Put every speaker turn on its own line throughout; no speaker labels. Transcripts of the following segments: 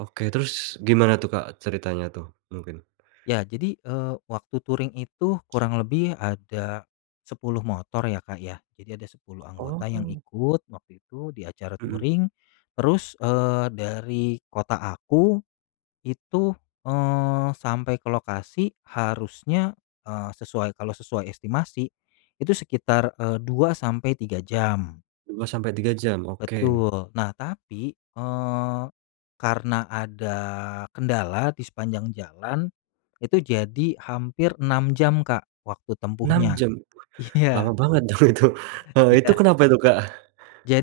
Oke, terus, gimana tuh Kak ceritanya tuh, mungkin.
Ya jadi, eee, waktu touring itu kurang lebih ada, 10 motor ya Kak ya. Jadi, ada 10 anggota yang
Oh.
ikut, waktu itu, di acara
Mhm.
touring terus, eee, dari kota aku, itu, eee, sampai ke lokasi harusnya, eee, sesuai kalau sesuai estimasi, itu sekitar, eee, 2 sampai 3 jam.
2 sampai 3 jam? Oke.
Betul. Nah tapi, eee, karena ada kendala di sepanjang jalan, itu jadi hampir 6 jam Kak, waktu
6
tempuhnya.
jam? Lama
Iya.
banget dong itu. Heeh, itu
Iya.
kenapa itu Kak?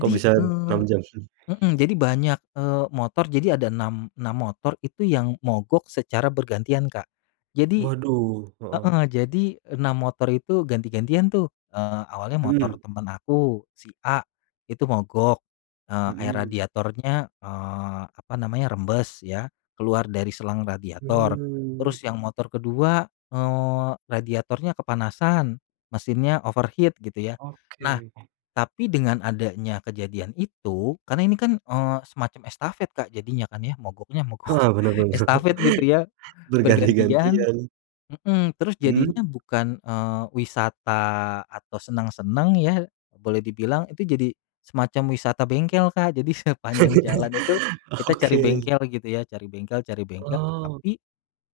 Kok bisa, 6
eee
jam?
heeh, jadi, banyak, eee, motor. Jadi ada 6, 6 motor itu yang mogok secara bergantian Kak. Jadi
Waduh, heeh.
heeh, jadi 6 motor itu ganti-gantian tuh. Eee, awalnya motor
Mhm.
teman aku, si A itu mogok. Eee, air
Mhm.
radiatornya, eee, apa namanya rembes ya, keluar dari selang radiator.
Mhm.
Terus yang motor kedua, eee, radiatornya kepanasan, mesinnya overheat gitu ya. Nah,
Oke.
tapi dengan adanya kejadian itu, karena ini kan, eee, semacam estafet Kak, jadinya kan ya, mogoknya mogok
Heeh, benar benar,
estafet gitu ya. Bergantian
berganti-gantian.
mhm, terus jadinya
Mhm.
bukan, eee, wisata, atau seneng-seneng ya, boleh dibilang. Itu jadi, semacam wisata bengkel Kak. Jadi, sepanjang jalan itu, kita cari
Oke.
bengkel gitu ya. Cari bengkel cari bengkel
Oh.
tapi,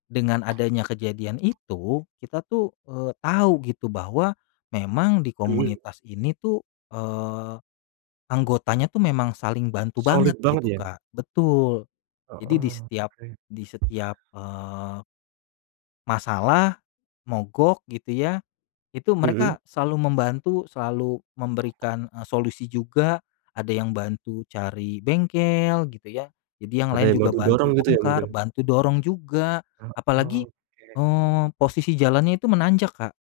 dengan adanya kejadian itu, kita tuh, eee, tahu gitu bahwa, memang di
Mhm.
komunitas ini tuh, eee, anggotanya tuh memang saling bantu banget,
Solid banget
gitu
ya.
Kak betul. Jadi di
Heeh.
setiap
Oke.
di setiap, eee masalah, mogok gitu ya. Itu
Mhm.
mereka selalu membantu, selalu memberikan, e solusi juga. Ada yang bantu cari bengkel, gitu ya, jadi yang
Ada
lain
yang
juga
bantu
bantu
dorong gitu ya,
bongkar,
mungkin?
bantu dorong juga,
Heeh,
apalagi,
oke.
eee, posisi jalannya itu menanjak Kak.